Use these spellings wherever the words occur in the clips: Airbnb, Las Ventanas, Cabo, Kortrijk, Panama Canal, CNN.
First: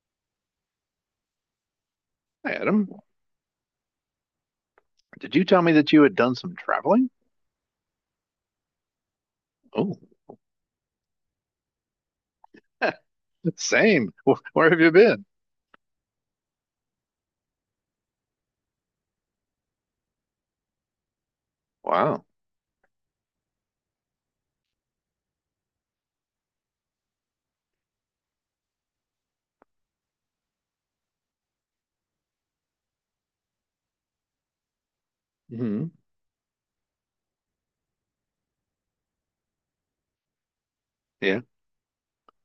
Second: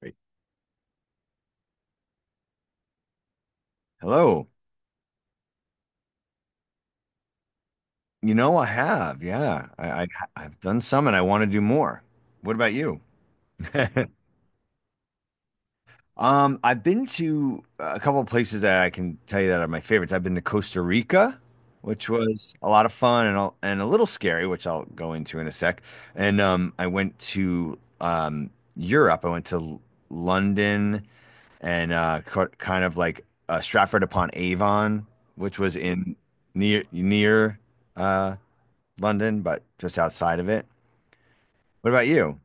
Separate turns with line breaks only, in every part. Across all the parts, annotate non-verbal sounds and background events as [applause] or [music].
Great.
Hi, Adam.
Hello.
Did you tell me that you had done some traveling?
You know, I have. Yeah,
Oh,
I've done some, and I want to do more. What about you?
[laughs] same.
[laughs]
Where have you been?
I've been to a couple of places that I can tell you that are my favorites. I've been to Costa Rica, which
Wow.
was a lot of fun and a little scary, which I'll go into in a sec. And I went to Europe. I went to L- London and kind of like Stratford upon Avon, which was
Hmm.
in near uh, London, but just outside of it.
Yeah.
What about you?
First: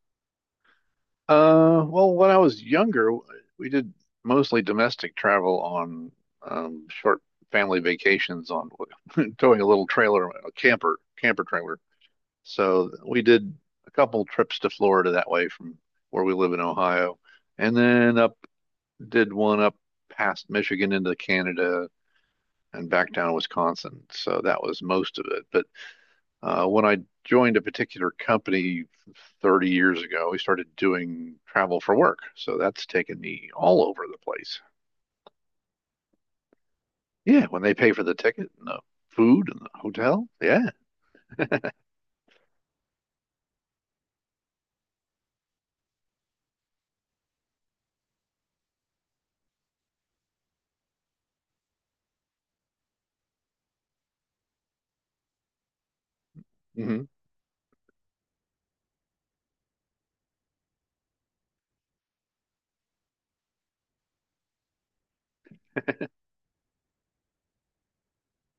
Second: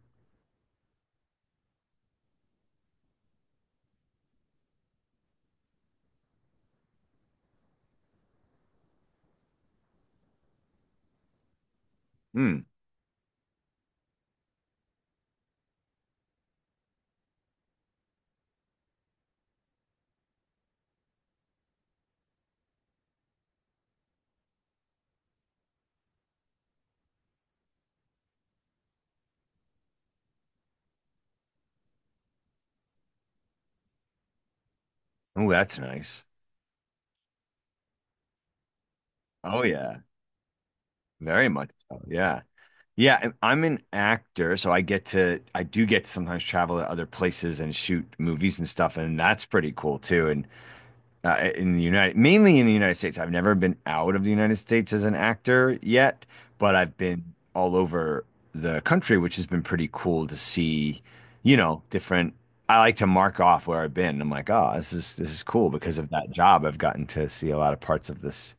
Well, when I was younger, we did mostly domestic travel on short family vacations on [laughs] towing a little trailer, a camper trailer.
Hmm.
So we did a couple trips to Florida that way from where we live in Ohio, and then up did one up past Michigan into Canada and back down to Wisconsin. So that was most of it. But when I joined a particular company 30 years ago, we started doing travel for work. So that's taken me all over the place.
Oh, that's nice.
Yeah, when they pay for the ticket and the food and
Oh
the
yeah,
hotel. Yeah.
very much so. Yeah. Yeah, and I'm an actor, so I do get to sometimes travel to other places and shoot movies and stuff, and that's pretty cool too. And mainly in the United States. I've never been out of the United States as an actor yet, but I've
Hmm,
been all over the country, which has been pretty cool to see, you know, different. I like to mark off where I've been. I'm like, oh, this is cool because of that job. I've gotten to see a lot of parts of this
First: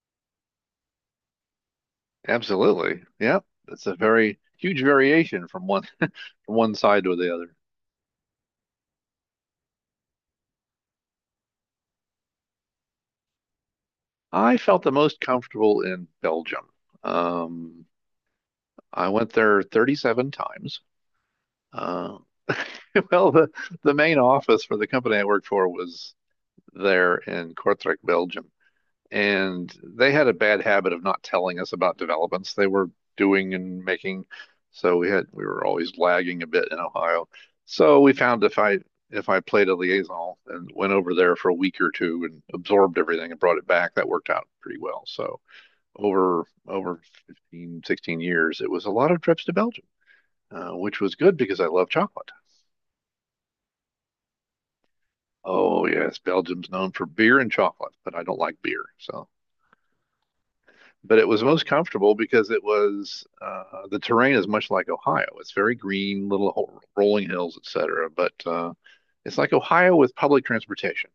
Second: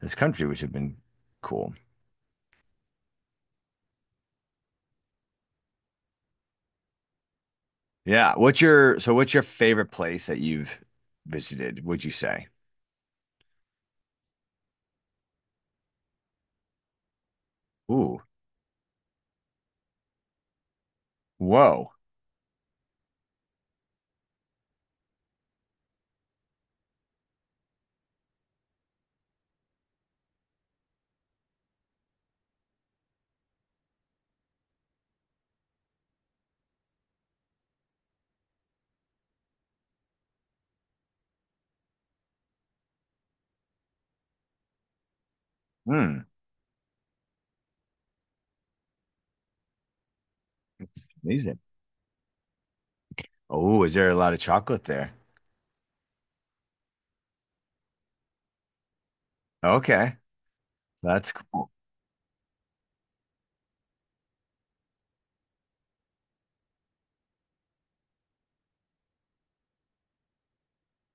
this country, which have been cool.
absolutely. Yeah, that's a very huge variation from one [laughs] from one side to the other.
Yeah. What's your so what's your favorite place that you've visited, would you say?
I felt the most comfortable in Belgium. Um,
Ooh.
I went there 37 times.
Whoa.
Uh, [laughs] well, the main office for the company I worked for was there in Kortrijk, Belgium. And they had a bad habit of not telling us about developments they were doing and making. So we were always lagging a bit in Ohio. So we found if I played a liaison and went over there for a week or two and absorbed everything and brought it back, that worked out pretty well. So
Hmm.
over 15, 16 years, it was a lot of trips to Belgium, which was good because
Amazing.
I love chocolate.
Oh, is there a lot of chocolate there?
Oh, yes, Belgium's known for beer and chocolate, but I don't like beer.
Okay.
But it
That's
was most
cool.
comfortable because it was the terrain is much like Ohio. It's very green, little rolling hills, etc. But it's like Ohio with public transportation,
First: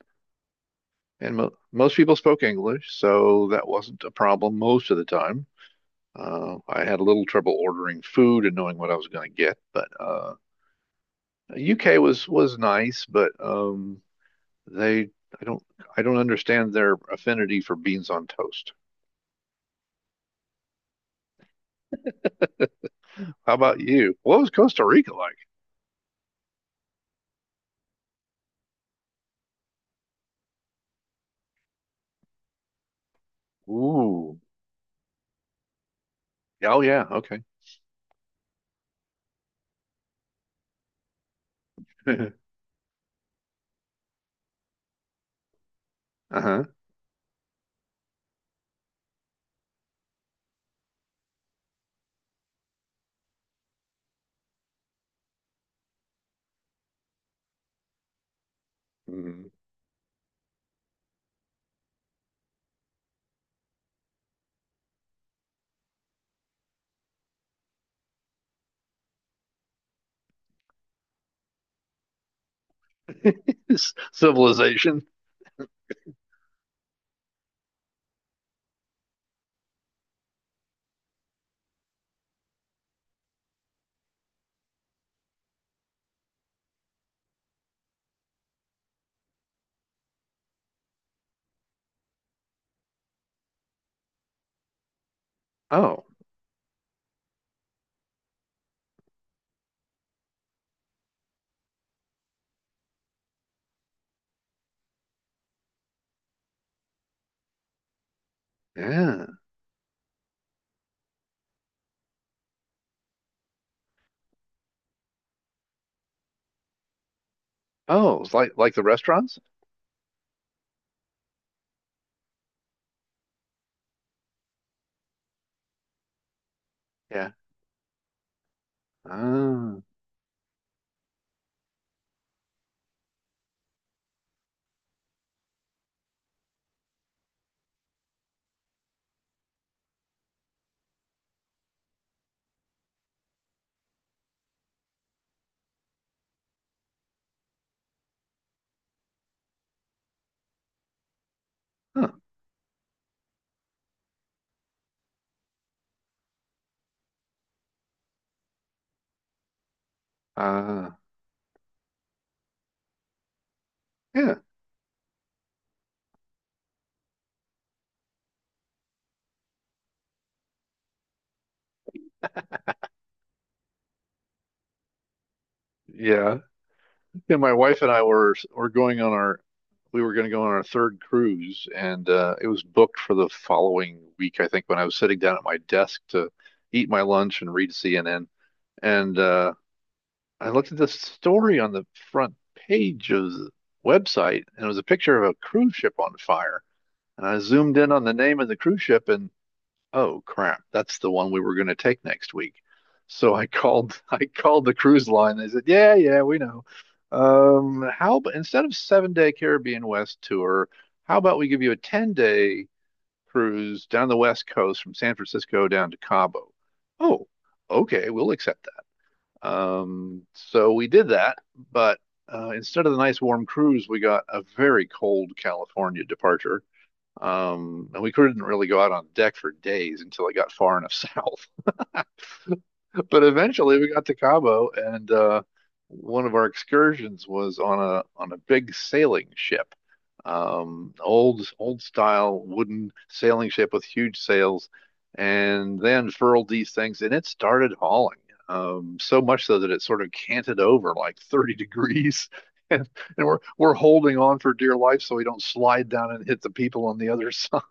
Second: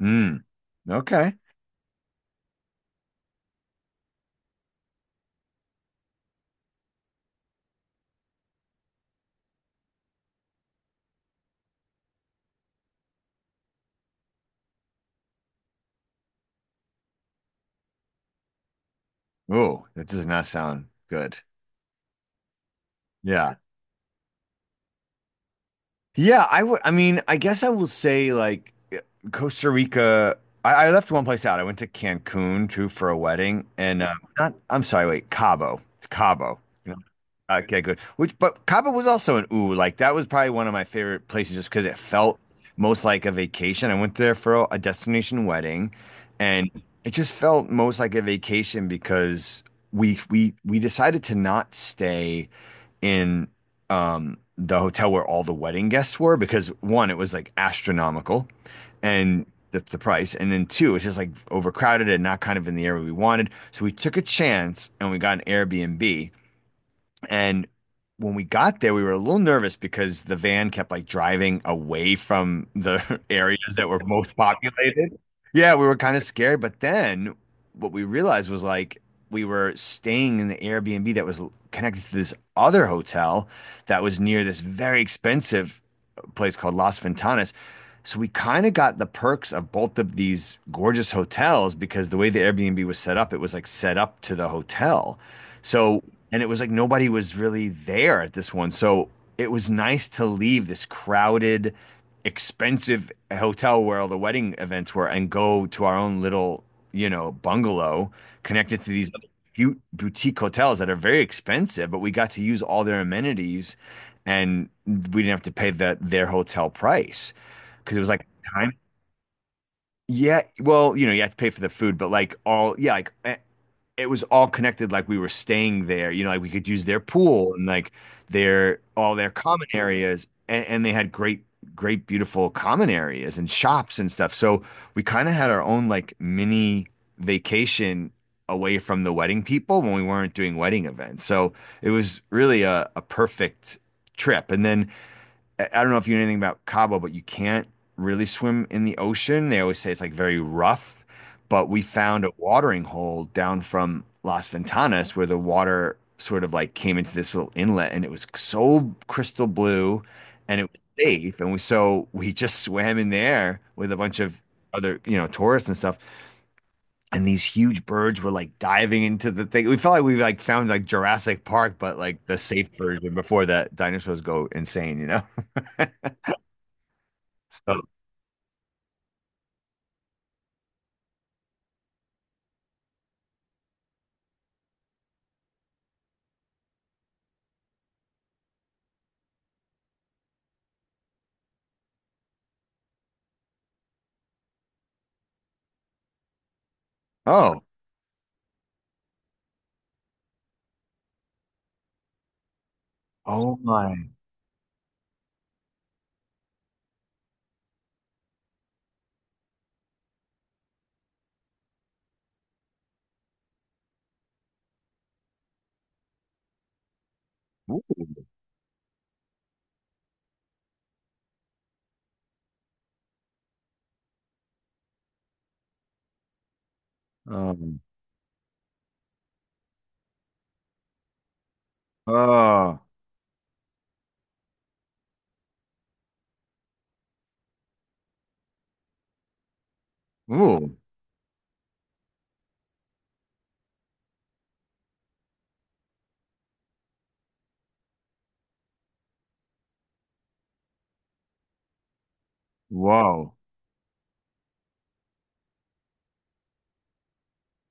Mm, okay.
and mo most people spoke English, so that wasn't a problem most of the time. I had a little trouble ordering food and knowing what I was going to get, but UK was nice, but They, I don't, I don't understand their affinity for beans on toast.
Oh, that does not sound good.
How
Yeah.
about you? What was Costa Rica like?
Yeah, I would I mean, I guess I will say like Costa Rica. I left one place out. I went to Cancun too for a wedding and
Ooh.
not I'm sorry, wait, Cabo. It's Cabo.
Oh yeah. Okay.
Okay, good. Which, but Cabo was also an ooh. Like that was probably one of my favorite places, just because it felt
[laughs]
most like a vacation. I went there for a destination wedding,
Uh-huh.
and it just felt most like a vacation because we decided to not stay in the hotel where all the wedding guests were because one, it was like astronomical, and
Mhm.
the price, and then two, it's just like overcrowded and not kind of in the area we wanted. So we took a chance and we got an Airbnb and when we got there, we were a little nervous because the van kept like driving away from the [laughs] areas that
It's
were
[laughs]
most
civilization.
populated. Yeah, we were kind of scared. But then what we realized was like we were staying in the Airbnb that was connected to this other hotel that was near this very expensive place called Las Ventanas. So we kind of got the perks of both of these gorgeous hotels because the way the Airbnb was set up, it was like set up to the hotel. So
Oh
and it was like nobody was really there at this one. So it was nice to leave this crowded, expensive hotel where all the wedding events were and go to our own little, you know, bungalow connected to these
yeah.
boutique hotels that are very expensive, but we got to use all their amenities and we didn't have to pay their hotel price because it was
Oh,
like
it's like
time.
like the restaurants.
Yeah, well, you know, you have to pay for the food, but like all, yeah, it was all connected like we were staying there you know like we could use their
Yeah.
pool and like their all their common
Ah.
areas, and they had great beautiful common areas and shops and stuff, so we kind of had our own like mini vacation away from the wedding people when we weren't doing wedding events, so it was really a perfect trip. And then I don't know if you know anything about Cabo, but you can't really swim in the ocean. They always say it's like very rough, but we
Huh.
found a watering hole down from Las Ventanas where the water sort of like came into this little inlet and it was so crystal blue and it was
Ah.
safe. And so we [laughs] just swam in there with a bunch
Yeah.
of other, you know, tourists and stuff. And these huge birds were like diving into the thing. We felt like we like found like Jurassic Park, but like the safe version before that dinosaurs go insane, you know? [laughs]
Yeah. Yeah, my wife
So
and I were going on our we were going to go on our third cruise, and it was booked for the following week. I think when I was sitting down at my desk to eat my lunch and read CNN, and I looked at this story on the front page of the website, and it was a picture of a cruise ship on fire. And I
oh,
zoomed in on the name of the cruise ship, and oh crap, that's the one we were going to take next week. So I
oh my.
called [laughs] I called the cruise line. They said, yeah, yeah, we know. How about instead of 7-day Caribbean West tour, how about we give you a 10-day day cruise down the West Coast from San Francisco down to Cabo? Oh,
Ooh.
okay, we'll accept that. So we did that, but instead of the nice warm cruise, we got a very cold California departure.
Um,
And we couldn't really go out on deck for days until it got far enough [laughs] south,
uh,
but eventually we got to Cabo, and one of our excursions was on a big sailing ship,
ooh,
old style wooden sailing ship with huge sails, and they unfurled these things, and it started hauling. So much so that it sort of canted over like 30 degrees. [laughs] And, and
whoa.
we're holding on for dear life so we don't slide down and hit the people on the other side.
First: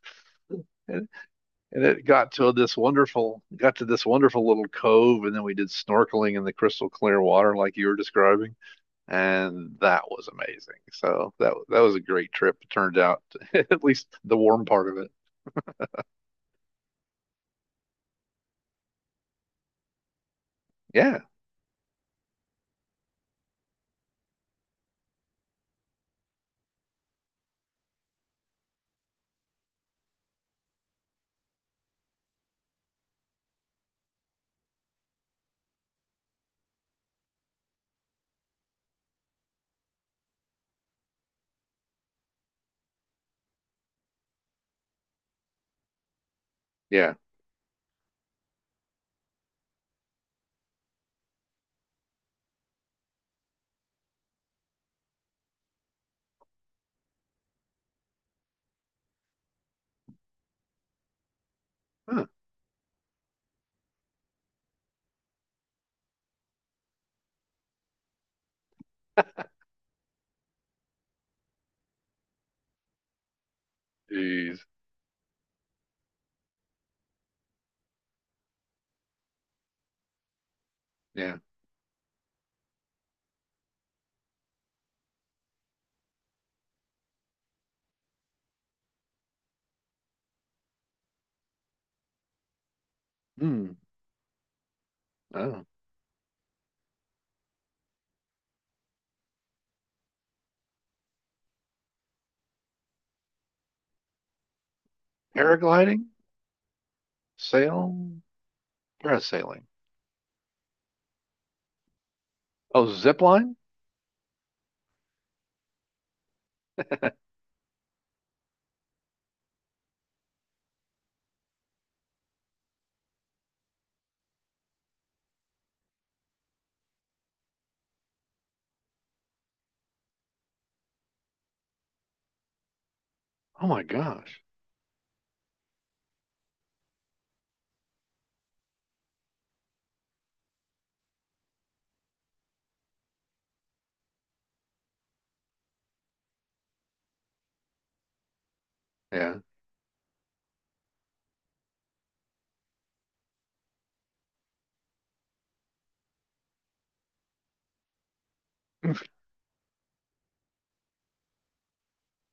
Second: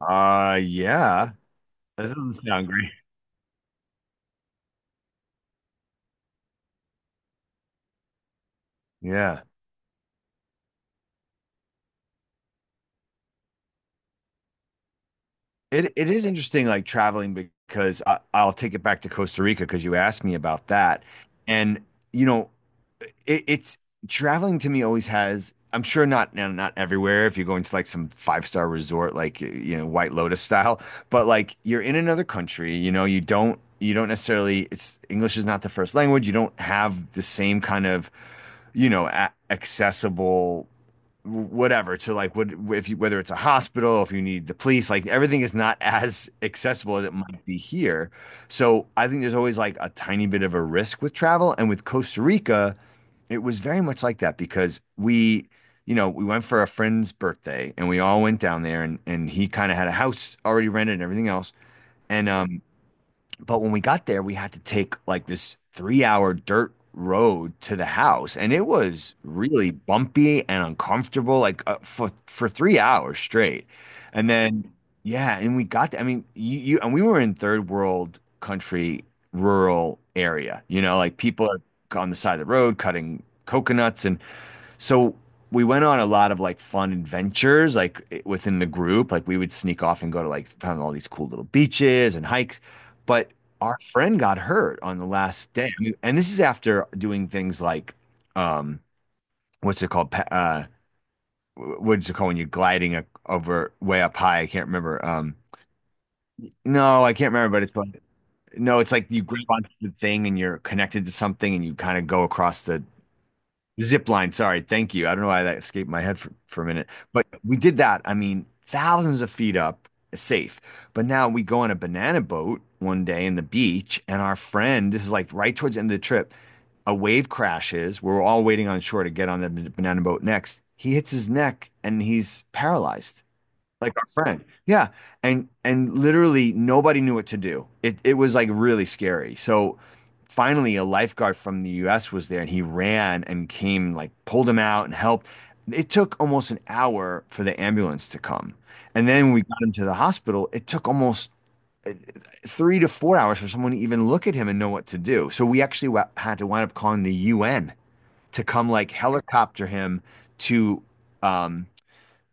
[laughs] And
Yeah.
and it
That
got
doesn't
to
sound
this
great. [laughs]
wonderful got to this wonderful little cove, and then we did snorkeling in the crystal clear water like you were describing,
Yeah.
and that was amazing, so that was a great trip, it turned out, [laughs] at least the warm part of it.
It is interesting, like traveling because I'll take it back to Costa Rica because you asked me about that.
Yeah.
And you know, it's traveling to me always has. I'm sure not everywhere, if you're going to like some five-star resort, like you know, white lotus style, but like you're in another country, you know, you don't necessarily, it's english is not the first language, you don't have the same kind of, you know, accessible whatever to like what if you, whether it's a hospital, if you need the police, like everything is not [laughs] as accessible as it
Yeah.
might be here. So I think there's always like a tiny bit of a risk with travel. And with Costa Rica it was very much like that because you know, we went for a friend's birthday and we all went down there, and he kind of had a house already rented and everything else.
Huh.
And But when we got there, we had to take like this 3 hour dirt road to the house, and it was really bumpy and uncomfortable, like for 3 hours straight. And
Jeez.
then, yeah, and we got there. I mean, you and we were in third world country, rural area. You know, like
Yeah.
people are on the side of the road cutting coconuts, and so we went on a lot of like fun adventures, like within the group. Like we would sneak off and go to like found all these cool little beaches and hikes. But
Hmm.
our friend got hurt on the last
Oh,
day. I mean, and this is after doing things like, um, what's it called? What's it called when you're gliding over way up high? I can't remember.
paragliding.
No, I can't remember, but it's
Sail.
like, no, it's like you grab
Parasailing.
onto the thing and you're connected to something and you kind of go across the
Oh, zip line.
Zip line, sorry, thank you. I don't know why that escaped my head for a minute, but we did that. I mean, thousands of feet up, safe. But now we go on a banana boat one day in the beach, and our friend, this is like right towards the end of the trip, a wave crashes. We're all waiting on shore to get on the banana boat next. He hits his neck and he's paralyzed
Oh my
like our
gosh.
friend. Yeah. And literally nobody knew what to do. It was like really scary. So finally a lifeguard from the US was there and he ran and came like pulled him out and helped. It took almost an hour for the ambulance to come. And then when
Yeah.
we got him to the hospital, it took almost uh, 3 to 4 hours for someone to even look at him and know what to do. So we actually had to wind up calling the UN to come like
[laughs]
helicopter him to um,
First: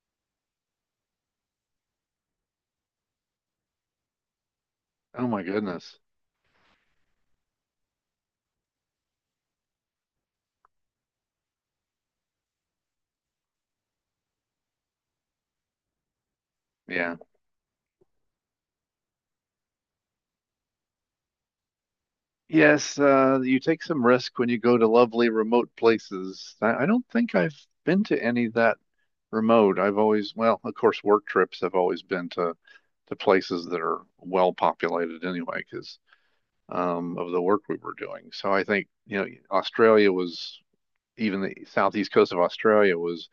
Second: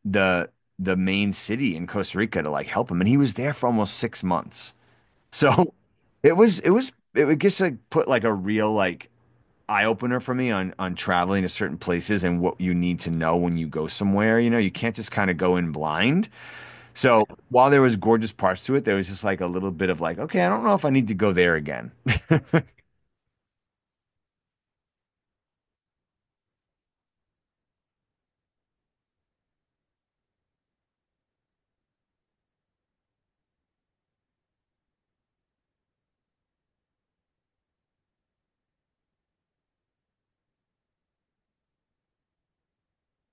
the the main city in Costa Rica to like help him, and he was there for almost 6 months. [laughs]
Oh my
So
goodness.
it was it would just like put like a real like eye opener for me on traveling to certain places and what you need to know when you go somewhere. You know, you can't just kind of go in blind.
Yeah.
So while there was gorgeous parts to it, there was just like a little bit of like, okay, I don't know if I need to go there again. [laughs]
Yes, you take some risk when you go to lovely remote places. I don't think I've been to any that remote. I've always, well, of course, work trips have always been to places that are well populated anyway, because of the work we were doing. So I think, Australia was even the southeast coast of Australia was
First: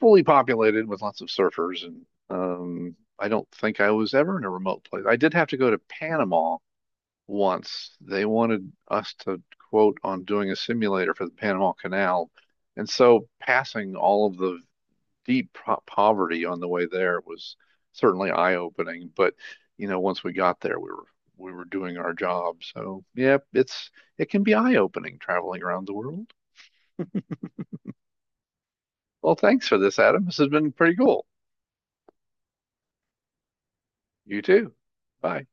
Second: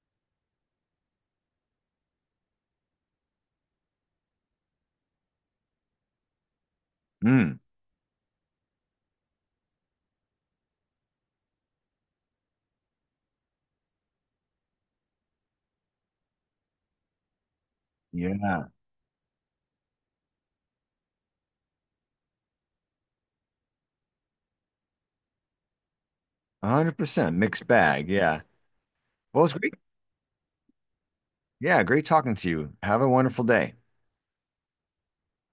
fully populated with lots of surfers, and I don't think I was ever in a remote place. I did have to go to Panama
Mm,
once. They wanted us to quote on doing a simulator for the Panama Canal. And so passing all of the deep poverty on the way there was certainly
yeah,
eye-opening. But, once we got there, we were doing our job. So, yeah, it can be eye-opening traveling around the world.
100% mixed bag. Yeah.
Well,
Well, it's
thanks
great.
for this, Adam. This has been pretty cool.
Yeah, great talking to you. Have a wonderful day.
You too. Bye.